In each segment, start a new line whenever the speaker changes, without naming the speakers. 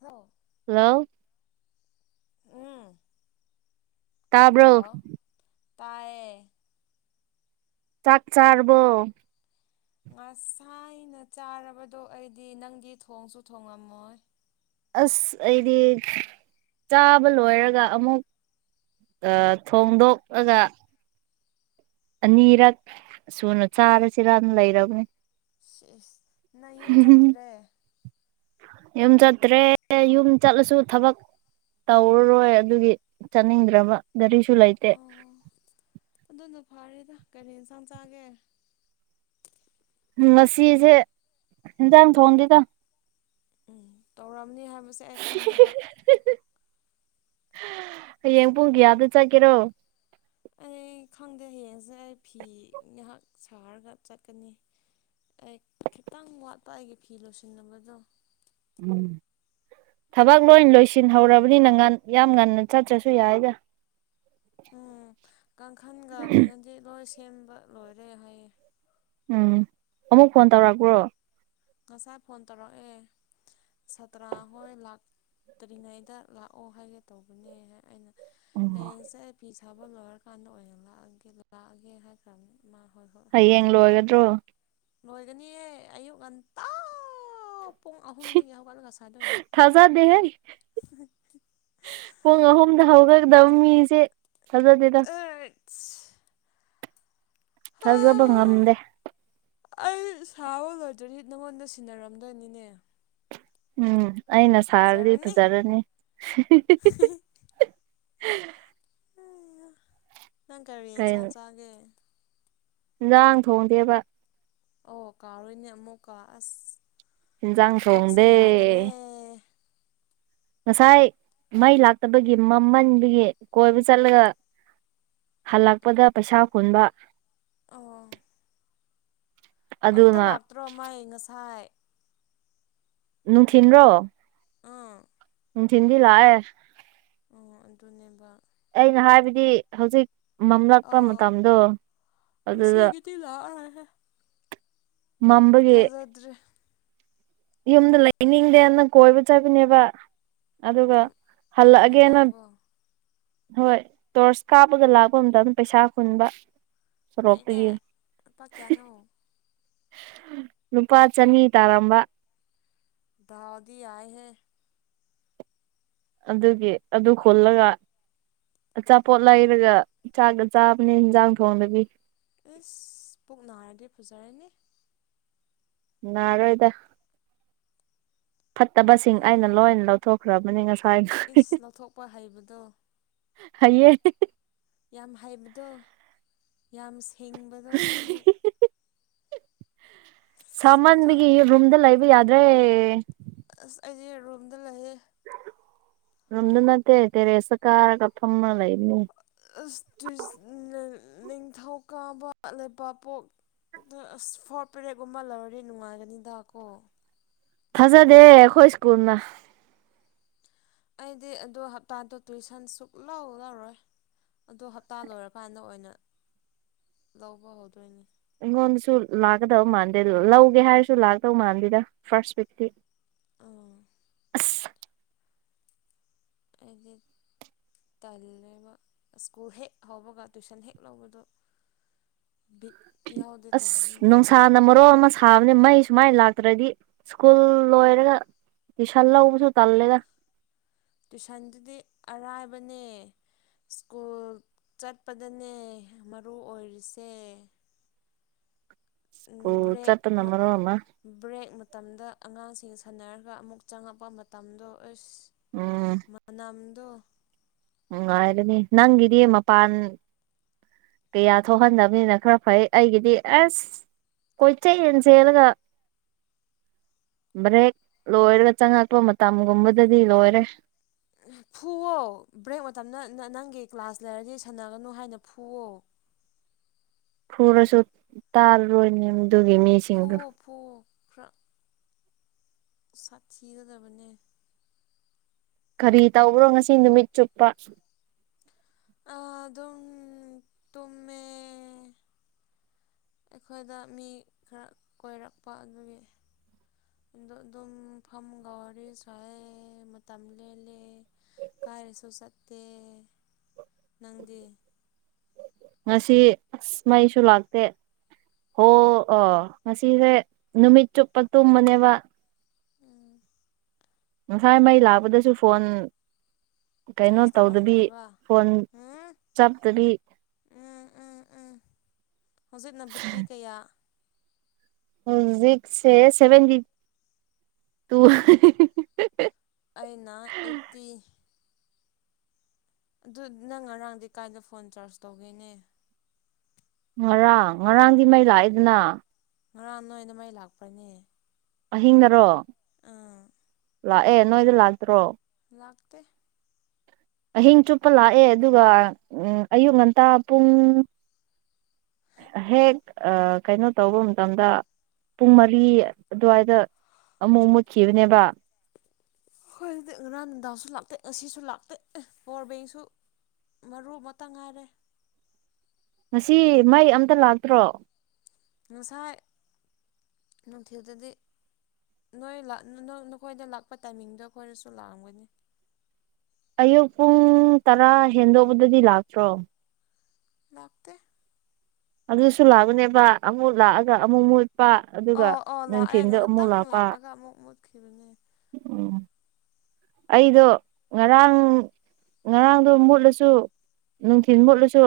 Hello
ꯂꯣ
ꯎꯝ
ꯇꯥꯕ꯭ꯔꯣ
ꯂꯣ ꯇꯥꯏꯌꯦ
ꯆꯥꯛ ꯆꯥꯔꯕꯣ
ꯉꯁꯥꯏꯅ ꯆꯥꯔꯕꯗꯣ ꯑꯩꯗꯤ ꯅꯪꯗꯤ ꯊꯣꯡꯁꯨ ꯊꯣꯉꯝꯃꯣꯏ
ꯑꯁ ꯑꯩꯗꯤ ꯆꯥꯕ ꯂꯣꯏꯔꯒ ꯑꯃꯨꯛ ꯑꯥ ꯊꯣꯡꯗꯣꯛ ꯑꯒ ꯑꯅꯤꯔꯛ ꯁꯨꯅ ꯆꯥꯔꯁꯤꯔꯅ ꯂꯩꯔꯕꯅꯦ
ꯁꯤꯏꯁ ꯅꯪ ꯌꯨꯝ ꯆꯠꯇ꯭ꯔꯦ
ꯌꯨꯝ ꯆꯠꯇ꯭ꯔꯦ ꯌꯨꯝ ꯆꯠꯂꯁꯨ ꯊꯕꯛ ꯇꯧꯔꯔꯣꯏ ꯑꯗꯨꯒꯤ ꯆꯠꯅꯤꯡꯗ꯭ꯔꯕ ꯒꯥꯔꯤꯁꯨ ꯂꯩꯇꯦ
ꯑꯣ ꯑꯗꯨꯅ ꯐꯥꯔꯦꯗ ꯀꯔꯤ ꯏꯟꯁꯥꯡ ꯆꯥꯒꯦ
ꯉꯁꯤꯁꯦ ꯍꯦꯟꯖꯥꯡ ꯊꯣꯡꯗꯤꯗ
ꯎꯝ ꯇꯧꯔꯝꯅꯤ ꯍꯥꯏꯕꯁꯦ ꯑꯩ ꯈꯪꯉꯦꯕ
ꯍꯌꯦꯡ ꯄꯨꯡ ꯀꯌꯥꯗ ꯆꯠꯀꯦꯔꯣ
ꯑꯩ ꯈꯪꯗꯦ ꯍꯌꯦꯡꯁꯦ ꯑꯩ ꯐꯤ ꯉꯩꯍꯥꯛ ꯁꯥꯍꯔꯒ ꯆꯠꯀꯅꯤ ꯑꯩ ꯈꯤꯇꯪ ꯋꯥꯠꯄ ꯑꯩꯒꯤ ꯐꯤ ꯂꯣꯏꯁꯤꯟꯅꯕꯗꯣ
ꯎꯝ ꯊꯕꯛ ꯂꯣꯏ ꯂꯣꯏꯁꯤꯟꯍꯧꯔꯕꯅꯤꯅ ꯉꯟ ꯌꯥꯝ ꯉꯟꯅ ꯆꯠꯇ꯭ꯔꯁꯨ ꯌꯥꯏꯗ
ꯎꯝ ꯀꯥꯡꯈꯜꯒ ꯀꯩꯅꯣꯗꯤ ꯂꯣꯏ ꯁꯦꯝꯕ ꯂꯣꯏꯔꯦ ꯍꯥꯏꯌꯦ
ꯎꯝ ꯑꯃꯨꯛ ꯐꯣꯟ ꯇꯧꯔꯛꯄ꯭ꯔꯣ
ꯉꯁꯥꯏ ꯐꯣꯟ ꯇꯧꯔꯛꯑꯦ ꯁꯥꯇ꯭ꯔ ꯍꯣꯏ ꯂꯥꯛꯇ꯭ꯔꯤꯉꯩꯗ ꯂꯥꯛꯑꯣ ꯍꯥꯏꯒꯦ ꯇꯧꯕꯅꯦ ꯑꯩꯅ ꯍꯌꯦꯡꯁꯦ ꯑꯩ ꯐꯤ ꯁꯥꯕ ꯂꯣꯏꯔꯀꯥꯟꯗ ꯑꯣꯏꯅ ꯂꯑꯒꯦ ꯂꯥꯛꯑꯒꯦ ꯍꯥꯏꯈ꯭ꯔꯕꯅꯤ ꯃꯥꯥ ꯍꯣꯏ ꯍꯣꯏ ꯍꯥꯏꯔꯛꯑꯦ
ꯍꯌꯦꯡ ꯂꯣꯏꯒꯗ꯭ꯔꯣ
ꯂꯣꯏꯒꯅꯤꯌꯦ ꯑꯌꯨꯛ ꯉꯟꯇꯥ ꯄꯨꯡ ꯑꯍꯨꯝꯗꯒꯤ ꯍꯧꯒꯠꯂꯒ ꯁꯥꯗꯣꯏꯅꯦ
ꯊꯥꯖꯗꯦꯍꯦ ꯄꯨꯡ ꯑꯍꯨꯝꯗ ꯍꯧꯒꯠꯀꯗꯕ ꯃꯤꯁꯦ ꯊꯖꯗꯦꯗ
ꯑꯁ
ꯊꯥꯖꯕ ꯉꯝꯗꯦ
ꯑꯩ ꯁꯥꯕ ꯂꯣꯏꯗ꯭ꯗꯤ ꯅꯪꯉꯣꯟꯗ ꯁꯤꯟꯅꯔꯝꯗꯣꯏꯅꯤꯅꯦ
ꯎꯝ ꯑꯩꯅ ꯁꯥꯔꯗꯤ ꯐꯖꯔꯅꯤ
ꯅꯪ ꯀꯔꯤ ꯌꯦꯟꯁꯥꯡ
ꯀꯩꯅꯣ
ꯆꯥꯒꯦ
ꯏꯟꯖꯥꯡ ꯊꯣꯡꯗꯦꯕ
ꯑꯣ ꯀꯥꯔꯣꯏꯅꯦ ꯑꯃꯨꯛꯀ ꯑꯁ
ꯏꯟꯖꯥꯡ
ꯀꯣꯛꯁꯦ
ꯊꯣꯡꯗꯦ
ꯌꯥꯗ꯭ꯔꯦ
ꯉꯁꯥꯏ ꯃꯩ ꯂꯥꯛꯇꯕꯒꯤ ꯃꯃꯟꯗꯨꯒꯤ ꯀꯣꯏꯕ ꯆꯠꯂꯒ ꯍꯜꯂꯛꯄꯗ ꯄꯩꯁꯥ ꯍꯟꯕ
ꯑꯣ ꯑꯝꯇ
ꯑꯗꯨꯅ
ꯂꯥꯛꯇ꯭ꯔꯣ ꯃꯥꯏ ꯉꯁꯥꯏ
ꯅꯨꯡꯊꯤꯟꯔꯣ
ꯎꯝ
ꯎꯝ ꯅꯨꯟꯊꯤꯜꯗꯤ ꯂꯥꯛꯑꯦ
ꯑꯣ ꯑꯗꯨꯅꯦꯕ
ꯑꯩꯅ ꯍꯥꯏꯕꯗꯤ ꯍꯧꯖꯤꯛ ꯃꯝꯂꯛꯄ ꯃꯇꯝꯗꯣ ꯑꯗꯨꯗ
ꯇꯤ ꯂꯥꯛꯑ ꯔꯣꯏ ꯍꯦ
ꯃꯝꯕꯒꯤ
ꯊꯥꯖꯗ꯭ꯔꯦ
ꯌꯨꯝꯗ ꯂꯩꯅꯤꯡꯗꯦꯅ ꯀꯣꯏꯕ ꯆꯠꯄꯅꯦꯕ ꯑꯗꯨꯒ
ꯑꯃꯨꯛ
ꯍꯜꯂꯛꯑꯒꯦꯅ
ꯍꯜꯂꯛꯑꯕꯣ
ꯍꯣꯏ ꯇꯣꯔꯁ ꯀꯥꯞꯄꯒ ꯂꯥꯛꯄ ꯑꯝꯗ ꯑꯗꯨꯝ ꯄꯩꯁꯥ ꯈꯨꯟꯕ
ꯐꯩꯅꯦ ꯂꯨꯄꯥ ꯀꯌꯥꯅꯣ
ꯂꯨꯄꯥ ꯆꯅꯤ ꯇꯥꯔꯝꯕ
ꯗꯥꯥꯎꯗꯤ ꯌꯥꯏ ꯍꯦ
ꯑꯗꯨꯒꯤ ꯑꯗꯨ ꯈꯨꯜꯂꯒ ꯑꯆꯥꯄꯣꯠ ꯂꯩꯔꯒ ꯆꯥꯛꯒ ꯆꯥꯕꯅꯦ ꯏꯟꯖꯥꯡ ꯊꯣꯡꯗꯕꯤ
ꯑꯦꯁ ꯄꯨꯛ ꯅꯥꯔꯗꯤ ꯐꯖꯔꯅꯤ
ꯅꯥꯔꯣꯏꯗ ꯐꯠꯇꯕꯁꯤꯡ ꯑꯩꯅ ꯂꯣꯏꯅ ꯂꯧꯊꯣꯛꯈ꯭ꯔꯕꯅꯤ
ꯏꯁ
ꯉꯁꯥꯏꯗ
ꯂꯧꯊꯣꯛꯄ ꯍꯩꯕꯗꯣ
ꯐꯩꯌꯦ
ꯌꯥꯝ ꯍꯩꯕꯗꯣ ꯌꯥꯝ ꯍꯤꯡꯕꯗꯣ ꯅꯪꯗꯤ ꯑꯗꯣ
ꯁꯥꯃꯟꯕꯒꯤ ꯔꯨꯝꯗ ꯂ ꯂꯩꯕ ꯌꯥꯗ꯭ꯔꯦ
ꯑꯁ ꯑꯩꯗꯤ ꯔꯨꯝꯗ ꯂꯩꯌꯦ
ꯔꯨꯝꯗ ꯅꯠꯇꯦ ꯇꯦꯔꯦꯁꯇ ꯀꯥꯔꯒ ꯐꯝꯃ ꯂꯩꯕꯅꯤ
ꯑꯁ ꯇ꯭ꯋꯤꯁ ꯅꯤꯡꯊꯧꯀꯥꯕ ꯂꯩꯕꯥꯠꯄꯣꯛ ꯑꯗꯣ ꯑꯁ ꯐꯣꯔ ꯄꯦꯔꯦꯠꯒꯨꯝꯕ ꯂꯧꯔꯗꯤ ꯅꯨꯡꯉꯥꯏꯒꯅꯤꯗ ꯀꯣ
ꯊꯥꯖꯗꯦ ꯑꯩꯈꯣꯏ ꯁ꯭ꯀꯨꯜꯅ
ꯑꯩꯗꯤ ꯑꯗꯨ ꯍꯞꯇꯥꯗꯣ ꯇꯨꯏꯁꯟ ꯁꯨꯛꯂꯧ ꯂꯧꯔꯣꯏ ꯑꯗꯣ ꯍꯞꯇꯥ ꯂꯣꯏꯔꯀꯥꯟꯗ ꯑꯣꯏꯅ ꯂꯧꯕ ꯍꯧꯗꯣꯏꯅꯦ
ꯑꯩꯉꯣꯟꯗꯁꯨ ꯂꯥꯛꯀꯗꯕ ꯃꯥꯟꯗꯦ ꯂꯧꯒꯦ ꯍꯥꯏꯔꯁꯨ ꯂꯥꯛꯇꯧ ꯃꯥꯟꯗꯦꯗ ꯐꯥꯔꯁ ꯋꯤꯛꯇꯤ
ꯑꯥ
ꯑꯁ
ꯑꯩꯗꯤꯛ ꯇꯜꯂꯦꯕ ꯁ꯭ꯀꯨꯜ ꯍꯦꯛ ꯍꯧꯕꯒ ꯇꯨꯏꯁꯟ ꯍꯦꯛ ꯂꯧꯕꯗꯨ ꯕꯤꯠ
ꯑꯁ
ꯇꯧꯕꯅꯤꯗ
ꯅꯨꯡꯁꯥ ꯅ ꯃꯔꯣꯜ ꯑꯃ ꯁꯥꯕꯅꯦ ꯃꯩ ꯁꯨꯃꯥꯏ ꯂꯥꯛꯇ꯭ꯔꯗꯤ ꯁ꯭ꯀꯨꯜ ꯂꯣꯏꯔꯒ ꯇ꯭ꯌꯨꯁꯜ ꯂꯧꯕꯖꯨ ꯇꯜꯂꯦꯗ
ꯇꯨꯏꯁꯟꯗꯨꯗꯤ ꯑꯔꯥꯏꯕꯅꯦ ꯁ꯭ꯀꯨꯜ ꯆꯠꯄꯗꯅꯦ ꯃꯔꯨ ꯑꯣꯏꯔꯤꯁꯦ
ꯑꯣ
ꯕ꯭ꯔꯦꯛ
ꯆꯠꯄꯅ ꯃꯔꯣꯟ ꯑꯃ
ꯕ꯭ꯔꯦꯛ ꯃꯇꯝꯗ ꯑꯉꯥꯡꯁꯤꯡ ꯁꯥꯟꯅꯔꯒ ꯑꯃꯨꯛ ꯆꯪꯉꯛꯄ ꯃꯇꯝꯗꯣ ꯑꯁ
ꯎꯝ
ꯃꯅꯝꯗꯣ
ꯅꯨꯡꯉꯥꯏꯕꯅꯦ ꯅꯪꯒꯤꯗꯤ ꯃꯄꯥꯟ ꯀꯌꯥ ꯊꯣꯛꯍꯟꯗꯕꯅꯤꯅ ꯈꯔ ꯐꯩ ꯑꯩꯒꯤꯗꯤ ꯑꯁ ꯀꯣꯏꯆꯩꯌꯦꯟ ꯆꯦꯜꯂꯒ ꯕ꯭ꯔꯦꯛ ꯂꯣꯏꯔꯒ ꯆꯪꯉꯛꯄ ꯃꯇꯝꯒꯨꯝꯕꯗꯗꯤ ꯂꯣꯏꯔꯦ
ꯐꯨꯑꯣ ꯕ꯭ꯔꯦꯛ ꯃꯇꯝꯗ ꯅ ꯅꯪꯒꯤ ꯀ꯭ꯂꯥꯁ ꯂꯩꯔꯗꯤ ꯁꯥꯟꯅꯒꯅꯨ ꯍꯥꯏꯅ ꯐꯨꯑꯣ
ꯐꯨꯔꯁꯨ ꯇꯥꯔꯔꯣꯏꯅꯦ ꯑꯗꯨꯒꯤ ꯃꯤ
ꯐꯨꯑꯣ ꯐꯨꯑꯣ ꯈꯔ ꯁꯥꯊꯤꯒꯗꯕꯅꯦ
ꯀꯔꯤ ꯇꯧꯕ꯭ꯔꯣ ꯉꯁꯤ ꯅꯨꯃꯤꯠ ꯆꯨꯞꯄ
ꯑꯥ ꯑꯗꯨꯝ ꯇꯨꯝꯃꯦ ꯑꯩꯈꯣꯏꯗ ꯃꯤ ꯈꯔ ꯀꯣꯏꯔꯛꯄ ꯑꯗꯨꯒꯤ ꯑꯗꯣ ꯑꯗꯨꯝ ꯐꯝꯃꯒ ꯋꯥꯔꯤ ꯁꯥꯏꯌꯦ ꯃꯇꯝ ꯂꯦꯜꯂꯦ ꯀꯥꯏꯔꯁꯨ ꯆꯠꯇꯦ ꯅꯪꯗꯤ
ꯉꯁꯤ ꯑꯁ ꯃꯩꯁꯨ ꯂꯥꯛꯇꯦ ꯍꯣ ꯑ ꯉꯁꯤꯁꯦ ꯅꯨꯃꯤꯠ ꯆꯨꯞꯄ ꯇꯨꯝꯕꯅꯦꯕ
ꯎꯝ
ꯉꯁꯥꯏ ꯃꯩ ꯂꯥꯛꯄꯗꯁꯨ ꯐꯣꯟ ꯀꯩꯅꯣ
ꯆꯥꯔꯖ
ꯇꯧꯗꯕꯤ
ꯇꯧꯔꯝꯗ꯭ꯔꯕ
ꯐꯣꯟ
ꯎꯝ
ꯆꯞꯇꯕꯤ
ꯎꯝ ꯎꯝ ꯎꯝ ꯍꯧꯖꯤꯛꯅ ꯕꯤꯇ꯭ꯔꯤ ꯀꯌꯥ
ꯍꯧꯖꯤꯛꯁꯦ ꯁꯚꯦꯟꯗꯤ ꯇꯨ
ꯑꯩꯅ ꯑꯦꯠꯇꯤ ꯑꯗꯨꯠ ꯅꯪ ꯉꯔꯥꯡꯗꯤ ꯀꯥꯏꯗ ꯐꯣꯟ ꯆꯥꯔꯖ ꯇꯧꯒꯦꯅꯦ
ꯉꯔꯥꯡ ꯉꯔꯥꯡꯗꯤ ꯃꯩ ꯂꯥꯛꯑꯦꯗꯅ
ꯉꯔꯥꯡ ꯅꯣꯏꯅ ꯃꯩ ꯂꯥꯛꯄꯔꯅꯦ
ꯑꯍꯤꯡꯗꯔꯣ
ꯑꯪ
ꯂꯥꯛꯑꯦ ꯅꯣꯏꯗꯤ ꯂꯥꯛꯇ꯭ꯔꯣ
ꯂꯥꯛꯇ
ꯑꯍꯤꯡ ꯆꯨꯞꯄ ꯂꯥꯛꯑꯦ ꯑꯗꯨꯒ ꯑꯌꯨꯛ ꯉꯟꯇꯥ ꯄꯨꯡ ꯍꯦꯛ ꯀꯩꯅꯣ ꯇꯧꯕ ꯃꯇꯝꯗ ꯄꯨꯡ ꯃꯔꯤ ꯑꯗꯨꯋꯥꯏꯗ ꯑꯃꯨꯛ ꯃꯨꯠꯈꯤꯕꯅꯦꯕ
ꯍꯣꯏ ꯑꯗꯨꯗꯤ ꯉꯔꯥꯡ ꯟꯗꯥꯁꯨ ꯂꯥꯛꯇꯦ ꯉꯁꯤꯁꯨ ꯂꯥꯛꯇꯦ ꯄꯋꯥꯔ ꯕꯦꯡꯁꯨ ꯃꯔꯨ ꯑꯃꯇꯪ ꯉꯥꯏꯔꯦ
ꯉꯁꯤ ꯃꯩ ꯑꯝꯇ ꯂꯥꯛꯇ꯭ꯔꯣ
ꯉꯁꯥꯏ ꯅꯨꯡꯊꯤꯗꯗꯤ ꯅꯣꯏ ꯅꯈꯣꯏꯗ ꯂꯥꯛꯄ ꯇꯥꯏꯃꯤꯡꯗꯣ ꯑꯩꯈꯣꯏꯅꯁꯨ ꯂꯥꯛꯑꯝꯒꯅꯤ
ꯑꯌꯨꯛ ꯄꯨꯡ ꯇꯔꯥ ꯍꯦꯟꯗꯣꯛꯧꯕꯗꯗꯤ ꯂꯥꯛꯇ꯭ꯔꯣ
ꯂꯥꯛꯇ
ꯑꯗꯨꯁꯨ ꯂꯥꯛꯎꯅꯦꯕ ꯑꯃꯨꯛ ꯂꯥꯛꯑꯒ ꯑꯃꯨꯛ ꯃꯨ
ꯑꯣ ꯑꯣ ꯂꯥꯛꯑꯦ ꯉꯥꯏꯍꯥꯛꯇꯪ
ꯂꯥꯛꯄ
ꯂꯥꯛꯑꯒ ꯑꯃꯨꯛ ꯃꯨꯠꯈꯤꯕꯅꯦ
ꯎꯝ ꯑꯩꯗꯣ ꯉꯔꯥꯡ ꯉꯔꯥꯡꯗꯣ ꯃꯨꯠꯂꯁꯨ ꯅꯨꯡꯊꯤꯤꯟ ꯃꯨꯠꯂꯁꯨ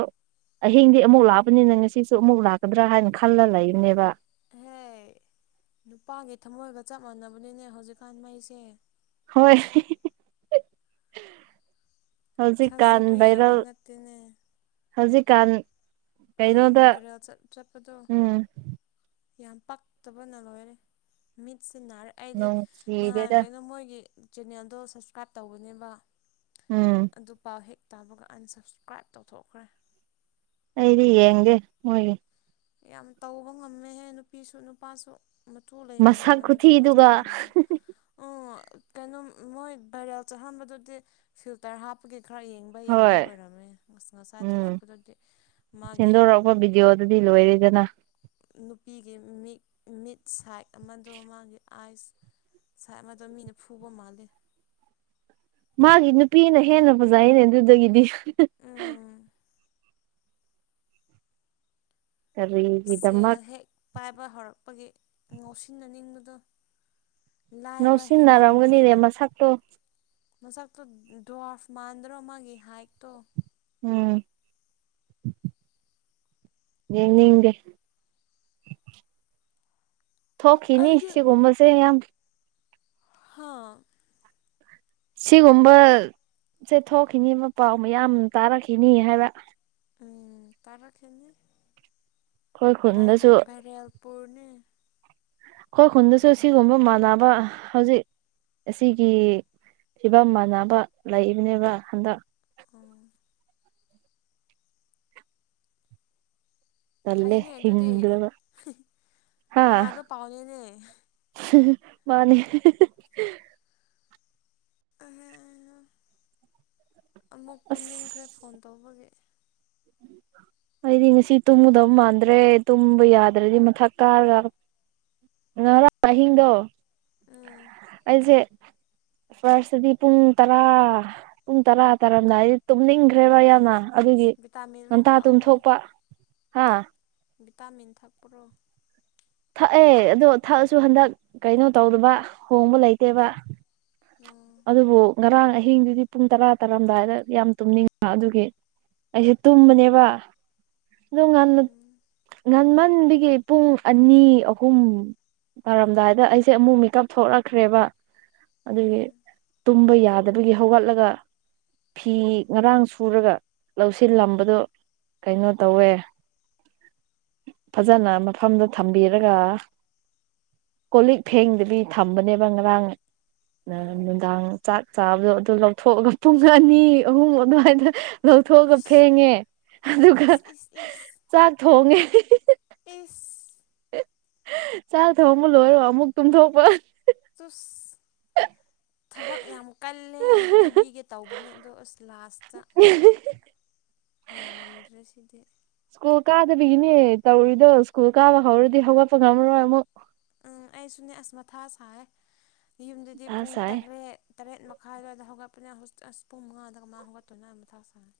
ꯑꯍꯤꯡꯗꯤ ꯑꯃꯨꯛ ꯂꯥꯛꯑꯕꯅꯤꯅ ꯉꯁꯤꯁꯨ ꯑꯃꯨꯛ ꯂꯥꯛꯀꯗ꯭ꯔꯥ ꯍꯥꯏꯅ ꯈꯜꯂ ꯂꯩꯕꯅꯦꯕ
ꯍꯦ ꯅꯨꯄꯥꯒꯤ ꯊꯃꯣꯏꯒ ꯆꯞ ꯃꯥꯟꯅꯕꯅꯤꯅꯦ ꯍꯧꯖꯤꯛꯀꯥꯟ ꯃꯩꯁꯦ
ꯍꯣꯏꯣꯏ ꯍꯧꯖꯤꯛꯀꯥꯟ
ꯊꯥꯖꯕ ꯌꯥꯕ
ꯚꯩꯔꯦꯜ
ꯅꯠꯇꯦꯅꯦ
ꯍꯧꯖꯤꯛꯀꯥꯟ ꯀꯩꯩꯅꯣꯗ
ꯑꯪ ꯚꯥꯏꯔꯦꯜ ꯆꯠ ꯆꯠꯄꯗꯣ
ꯎꯝ
ꯌꯥꯝ ꯄꯥꯛꯇꯕꯅ ꯂꯣꯏꯔꯦ ꯃꯤꯠꯁꯤ ꯅꯥꯔꯦ ꯑꯩꯗꯤ ꯅꯍꯥꯟ
ꯅꯨꯡꯁꯤꯗꯦꯗ
ꯀꯩꯅꯣ ꯃꯣꯏꯒꯤ ꯆꯦꯟꯅꯦꯜꯗꯣ ꯁꯥꯁꯀ꯭ꯔꯥꯏꯞ ꯇꯧꯕꯅꯦꯕ
ꯎꯝ
ꯑꯗꯨ ꯄꯥꯎ ꯍꯦꯛ ꯇꯥꯕꯒ ꯑꯟꯁꯞꯁꯀ꯭ꯔꯥꯏꯞ ꯇꯧꯊꯣꯛꯈ꯭ꯔꯦ
ꯑꯩꯗꯤ ꯌꯦꯡꯗꯦ ꯃꯣꯏꯒꯤ
ꯌꯥꯝ ꯇꯧꯕ ꯉꯝꯃꯦꯍꯦ ꯅꯨꯄꯤꯁꯨ ꯅꯨꯄꯥꯁꯨ ꯃꯇꯨ
ꯃꯁꯛ
ꯂꯩꯅ-ꯂꯩꯅ ꯃꯇꯨ ꯃꯆꯥ
ꯈꯨꯊꯤꯗꯨꯒ
ꯂꯩꯅ-ꯂꯩꯅ ꯑꯣ ꯀꯩꯅꯣꯝ ꯃꯣꯏ ꯚꯥꯏꯔꯦꯜ ꯆꯠꯍꯟꯕꯗꯨꯗꯤ ꯐꯤꯜꯇꯔ ꯍꯥꯞꯄꯒꯤ ꯈꯔ ꯌꯦꯡ ꯕ ꯌꯥꯕ
ꯍꯣꯏ
ꯑꯣꯏꯔꯝꯃꯦ ꯉꯁ ꯉꯁꯥꯏ ꯊꯥꯒꯠꯄꯗꯨꯗꯤ ꯃꯥꯒꯤ
ꯍꯣ ꯕꯤꯗꯤꯑꯣꯗꯨꯗꯤ ꯂꯣꯏꯔꯦꯗꯅ
ꯅꯨꯄꯤꯒꯤ ꯃꯤꯛ ꯃꯤꯠ ꯁꯥꯏꯠ ꯑꯃꯗꯣ ꯃꯥꯒꯤ ꯑꯥꯏꯁ ꯁꯥꯏꯠ ꯑꯃꯗꯣ ꯃꯤꯅ ꯐꯨꯕ ꯃꯥꯜꯂꯦ
ꯃꯥꯒꯤ ꯅꯨꯄꯤꯅ ꯍꯦꯟꯅ ꯐꯖꯩꯌꯦꯅꯦ ꯑꯗꯨꯗꯒꯤꯗꯤ [unintelligible]
ꯑ ꯁꯦꯜ
ꯀꯔꯤꯒꯤꯗꯃꯛ
ꯍꯦꯛ ꯄꯥꯏꯕ ꯍꯧꯔꯛꯄꯒꯤ ꯉꯥꯎꯁꯤꯟꯅꯅꯤꯡꯕꯗꯣ ꯂꯥꯏꯑꯕ ꯍꯦꯟꯃꯟꯕꯒꯤ
ꯉꯧꯁꯤꯟꯅꯔꯝꯒꯅꯤꯅꯦ ꯃꯁꯛꯇꯣ
ꯃꯁꯛꯇꯣ ꯗ꯭ꯋꯥꯔꯐ ꯃꯥꯟꯗ꯭ꯔꯣ ꯃꯥꯒꯤ ꯍꯥꯏꯠꯇꯣ
[unintelligible] ꯌꯦꯡꯅꯤꯡꯗꯦ ꯊꯣꯛꯈꯤꯅꯤ
ꯑꯩꯗꯤ
ꯁꯤꯒꯨꯝꯕꯁꯦ ꯌꯥꯝ
ꯍ
ꯁꯤꯒꯨꯝꯕ ꯁꯦ ꯊꯣꯛꯈꯤꯅꯤꯕ ꯄꯥꯎ ꯃꯌꯥꯝ ꯇꯥꯔꯛꯈꯤꯅꯤ ꯍꯥꯏꯕ
ꯎꯝ ꯇꯥꯔꯛꯈꯤꯅꯤ
ꯑꯩꯈꯣꯏ ꯈꯨꯟꯗꯁꯨ
ꯕꯥꯏꯔꯦꯜ ꯕꯥꯏꯔꯦꯜꯄꯨꯨꯔꯅꯦ
ꯈꯣꯏ ꯈꯨꯟꯗꯁꯨ ꯁꯤꯒꯨꯝꯕ ꯃꯥꯟꯅꯕ ꯍꯧꯖꯤꯛ ꯑꯁꯤꯒꯤ ꯐꯤꯕꯝ ꯃꯥꯟꯅꯕ ꯂꯩꯏꯕꯅꯦꯕ ꯍꯟꯗꯛ
ꯑ
ꯇꯜꯂꯦ
ꯐꯩꯅꯦ ꯑꯗꯨꯗꯤ
ꯍꯤꯡꯒꯗꯕ ꯍꯥꯥ
ꯅꯨꯡꯉꯥꯏꯕ ꯄꯥꯎꯅꯤꯅꯦ
ꯃꯥꯅꯦ
[unintelligible] ꯑꯃꯨꯛ
ꯑꯁ
ꯇꯨꯝꯅꯤꯡꯈ꯭ꯔꯦ ꯐꯣꯟ ꯇꯧꯕꯒꯤ
[inaudible] ꯑꯩꯗꯤ ꯉꯁꯤ ꯇꯨꯝꯒꯗꯕ ꯃꯥꯟꯗ꯭ꯔꯦ ꯇꯨꯝꯕ ꯌꯥꯗ꯭ꯔꯗꯤ ꯃꯊꯛ ꯀꯥꯔꯒ ꯉꯔꯥꯡ ꯑꯍꯤꯡꯗꯣ
ꯎꯝ
ꯑꯩꯖꯦ ꯐꯥꯔꯁꯇꯗꯤ ꯄꯨꯡ ꯇꯔꯥ ꯄꯨꯡ ꯇꯔꯥ ꯇꯥꯔꯝꯗꯥꯏꯗ ꯇꯨꯝꯅꯤꯡꯈ꯭ꯔꯦꯕ ꯌꯥꯝꯅ ꯑꯗꯨꯒꯤ
ꯚꯤꯇꯥꯃꯤꯟ ꯑꯃꯨꯛ
ꯉꯟꯇꯥ
ꯊꯥꯛꯑꯣ
ꯇꯨꯝꯊꯣꯛꯄ ꯍꯥ
ꯚꯤꯇꯥꯃꯤꯟ ꯊꯛꯄꯔꯣ
ꯊꯛꯑꯦ ꯑꯗꯣ ꯊꯛꯑꯁꯨ ꯍꯟꯗꯛ ꯀꯩꯅꯣ ꯇꯧꯗꯕ ꯍꯣꯡꯕ ꯂꯩꯇꯦꯕ
ꯎꯝ
ꯑꯗꯨꯕꯨ ꯉꯔꯥꯡ ꯑꯍꯤꯡꯗꯨꯗꯤ ꯄꯨꯡ ꯇꯔꯥ ꯇꯥꯔꯝꯗꯥꯏꯗ ꯌꯥꯝ ꯇꯨꯝꯅꯤꯡꯕ ꯑꯗꯨꯒꯤ ꯑꯩꯁꯦ ꯇꯨꯝꯕꯅꯦꯕ ꯑꯗꯨ ꯉꯟꯅ
ꯎꯝ
ꯉꯟꯃꯟꯕꯒꯤ ꯄꯨꯡ ꯑꯅꯤ ꯑꯍꯨꯝ ꯇꯥꯔꯝꯗꯥꯏꯗ ꯑꯩꯁꯦ ꯑꯃꯨꯛ ꯃꯦꯀꯞ ꯊꯣꯔꯛꯈ꯭ꯔꯦꯕ ꯑꯗꯨꯒꯤ
ꯎꯝ
ꯇꯨꯝꯕ ꯌꯥꯗꯕꯒꯤ ꯍꯧꯒꯠꯂꯒ ꯐꯤ ꯉꯔꯥꯡ ꯁꯨꯔꯒ ꯂꯧꯁꯤꯜꯂꯝꯕꯗꯣ ꯀꯩꯅꯣ ꯇꯧꯋꯦ ꯐꯖꯅ ꯃꯐꯝꯗ ꯊꯝꯕꯤꯔꯒ ꯀꯣꯜꯂꯤꯛ ꯐꯦꯡꯗꯕꯤ ꯊꯝꯕꯅꯦꯕ ꯉꯔꯥꯡ
ꯎꯝ
ꯅꯨꯃꯤꯗꯥꯡ ꯆꯥꯛ ꯆꯥꯕꯗꯣ ꯑꯗꯨ ꯂꯧꯊꯣꯛꯑꯒ ꯄꯨꯡ ꯑꯅꯤ ꯑꯍꯨꯝ ꯑꯗꯨꯋꯥꯏꯗ ꯂꯧꯊꯣꯛꯑꯒ
ꯏꯁ
ꯐꯦꯡꯉꯦ ꯑꯗꯨꯒ
ꯏꯁ ꯏꯁ ꯏꯁ
ꯆꯥꯛ ꯊꯣꯡꯉꯦ
ꯏꯁ
ꯆꯥꯛ ꯊꯣꯡꯕ ꯂꯣꯏꯔꯒ ꯑꯃꯨꯛ ꯇꯨꯝꯊꯣꯛꯄ
ꯆꯨꯁ ꯊꯕꯛ ꯌꯥꯝ ꯀꯜꯂꯦ ꯍꯥꯏꯕꯤꯒꯦ ꯇꯧꯕꯅꯤ ꯑꯗꯣ ꯑꯁ ꯂꯥꯁ
[unintelligible]
ꯌꯥꯔꯝꯗ꯭ꯔꯦ ꯁꯤꯗꯤ
ꯁ꯭ꯀꯨꯜ ꯀꯥꯗꯕꯤꯒꯤꯅꯦ ꯇꯧꯔꯤꯗꯣ ꯁ꯭ꯀꯨꯜ ꯀꯥꯕ ꯍꯧꯔꯗꯤ ꯍꯧꯒꯠꯄ ꯉꯝꯃꯔꯣꯏ ꯑꯃꯨꯛ
ꯎꯝ ꯑꯩꯁꯨꯅꯦ ꯑꯁ ꯃꯊꯥ ꯁꯥꯏꯌꯦ ꯌꯨꯝꯗꯗꯤ
ꯃꯊꯥ
ꯄꯨꯡ
ꯁꯥꯏ
ꯇꯔꯦꯠ ꯇꯔꯦꯠ ꯃꯈꯥꯏ ꯑꯗꯨꯋꯥꯏꯗ ꯍꯧꯒꯠꯄꯅꯦ ꯍꯧ ꯑꯁ ꯄꯨꯡ ꯃꯉꯥꯗ ꯀꯃꯥꯥꯏ ꯍꯧꯒꯠꯇꯣꯏꯅꯣ ꯑꯩ ꯃꯊꯥ ꯁꯥꯥꯔꯦ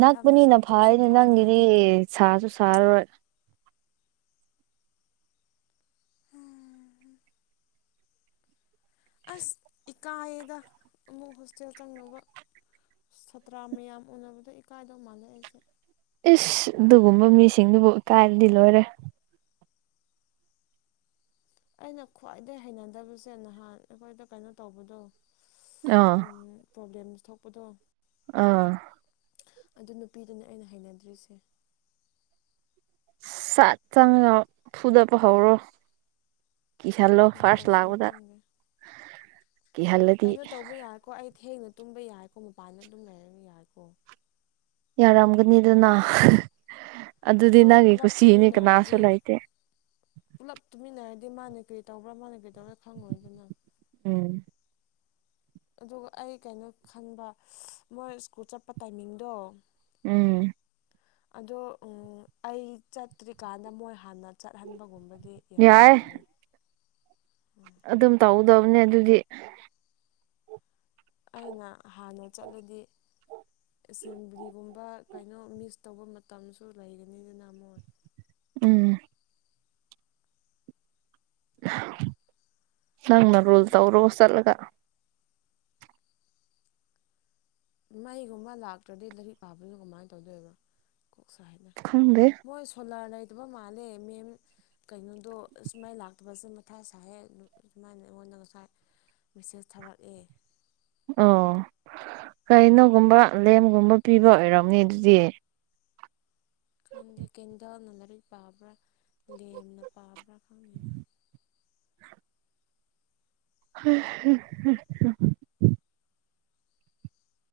ꯅꯛꯄꯅꯤꯅ
ꯇꯨꯝꯁꯤꯠ
ꯐꯔꯤꯅꯦ ꯅꯪꯒꯤꯗꯤ
ꯐꯥꯗ꯭ꯔꯗꯤ
ꯁꯥꯖꯨ ꯁꯥꯔꯔꯣꯏ
[unintelligible] ꯑꯁ ꯏꯀꯥꯏꯌꯦꯗ ꯑꯃꯨꯛ ꯍꯣꯁꯇꯦꯜ ꯆꯪꯗꯧꯕ ꯁꯥꯇ꯭ꯔꯥ ꯃꯌꯥꯝ ꯎꯅꯕꯗꯣ ꯏꯀꯥꯏꯗꯧ ꯃꯥꯜꯂꯦ ꯑꯩꯁꯦ
ꯏꯁ ꯑꯗꯨꯒꯨꯝꯕ ꯃꯤꯁꯤꯡꯗꯨꯕꯨ ꯏꯀꯥꯏꯔꯗꯤ ꯂꯣꯏꯔꯦ
ꯑꯩꯅ ꯈ꯭ꯋꯥꯏꯗꯩ ꯍꯩꯅꯗꯕꯁꯦ ꯅꯍꯥꯟ ꯑꯈꯣꯏꯗ ꯀꯩꯅꯣ ꯇꯧꯕꯗꯣ
ꯑꯥ
ꯎꯝ ꯄ꯭ꯔꯣꯕ꯭ꯂꯦꯝꯁ ꯊꯣꯛꯄꯗꯣ
ꯑꯥ
ꯑꯗꯨ ꯅꯨꯄꯤꯗꯨꯅꯦ ꯑꯩꯅ ꯍꯩꯅꯗ꯭ꯔꯤꯁꯦ
ꯁꯠ ꯆꯪꯉꯒ ꯐꯨꯗꯠꯄ ꯍꯧꯔꯣ ꯀꯤꯍꯜꯂꯣ
ꯁꯨꯃꯥꯏꯅ
ꯐꯥꯔꯁ
ꯇꯧꯁꯤꯔꯥ
ꯂꯥꯛꯕꯗ
ꯈꯪꯗꯦ
ꯀꯤꯍꯜꯂꯗꯤ
ꯀꯣ ꯑꯩ ꯊꯦꯡꯅ ꯇꯨꯝꯕ ꯌꯥꯏꯀꯣ ꯃꯄꯥꯟꯗ ꯑꯗꯨꯝ ꯂꯩꯔꯒ ꯌꯥꯏꯀꯣ
ꯌꯥꯔꯝꯒꯅꯤꯗꯅ ꯑꯗꯨꯗꯤ
ꯂꯣꯏ
ꯅꯪꯒꯤ
ꯄꯨꯂꯞ
ꯀꯨꯁꯤꯅꯤ ꯀꯅꯥꯁꯨ
ꯇꯨꯝꯃꯤꯟꯅꯔꯗꯤ
ꯂꯩꯇꯦ꯫
ꯄꯨꯂꯞ ꯇꯨꯃꯤꯟꯅꯔꯗꯤ ꯃꯥꯅꯦ ꯀꯔꯤ ꯇꯧꯕ꯭ꯔꯥ ꯃꯥꯅꯦ ꯀꯔꯤ ꯇꯧꯕꯔꯥ ꯈꯪꯉꯣꯏꯗꯅ꯫
ꯎꯝ
ꯑꯗꯨꯒ ꯑꯩ ꯀꯩꯅꯣ ꯈꯟꯕ ꯃꯣꯏ ꯁ꯭ꯀꯨꯜ ꯆꯠꯄ ꯇꯥꯏꯃꯤꯡꯗꯣ
ꯎꯝ
ꯑꯗꯣ ꯎꯝ ꯑꯩ ꯆꯠꯇ꯭ꯔꯤꯀꯥꯟꯗ ꯃꯣꯏ ꯍꯥꯟꯅ ꯆꯠꯍꯟꯕꯒꯨꯝꯕꯗꯤ
ꯌꯥꯏ
ꯌꯥꯒꯗ꯭ꯔꯅꯦ ꯎꯝ
ꯑꯗꯨꯝ ꯇꯧꯗꯕꯅꯦ ꯑꯗꯨꯗꯤ
ꯑꯩꯅ ꯍꯥꯟꯅ ꯆꯠꯂꯗꯤ ꯑꯦꯁꯦꯝꯕ꯭ꯂꯤꯒꯨꯝꯕ ꯀꯩꯅꯣ ꯃꯤꯁ ꯇꯧꯕ ꯃꯇꯝꯁꯨ ꯂꯩꯒꯅꯤꯗꯅ ꯃꯣꯏ꯫
ꯎꯝ ꯅꯪꯅ ꯔꯨꯜ ꯇꯧꯔꯣ ꯆꯠꯂꯒ
ꯃꯩꯒꯨꯝꯕ ꯂꯥꯛꯇ꯭ꯔꯗꯤ ꯂꯥꯏꯔꯤꯛ ꯄꯥꯕꯅꯣ ꯀꯃꯥꯏꯅ ꯇꯧꯗꯣꯏꯕ꯫ ꯀꯣꯛ ꯁꯥ ꯍꯥꯏꯕꯅ
ꯈꯪꯗꯦ
ꯃꯣꯏ ꯁꯣꯂꯥꯔ ꯂꯩꯇꯕ ꯃꯥꯜꯂꯦ ꯃꯦꯝ ꯀꯩꯅꯣꯗꯣ ꯑꯁ ꯃꯩ ꯂꯥꯛꯇꯕꯁꯦ ꯃꯊꯥ ꯁꯥꯏꯍꯦ ꯑꯗꯨꯝ ꯁꯃꯥꯏꯅ ꯑꯩꯉꯣꯟꯗ ꯉꯁꯥꯏ ꯃꯦꯁꯦꯁ ꯊꯥꯔꯛꯑꯦ
ꯑꯣ ꯀꯩꯅꯣꯒꯨꯝꯕ ꯂꯦꯝꯒꯨꯝꯕ ꯄꯤꯕ ꯑꯣꯏꯔꯝꯅꯤ ꯑꯗꯨꯗꯤ
ꯈꯪꯗꯦ ꯀꯦꯟꯗꯜꯅ ꯃꯔꯤꯛ ꯄꯥꯕ꯭ꯔꯥ ꯂꯦꯝꯅ ꯄꯥꯕ꯭ꯔꯥ ꯈꯪꯗꯦꯅ
[unintelligible]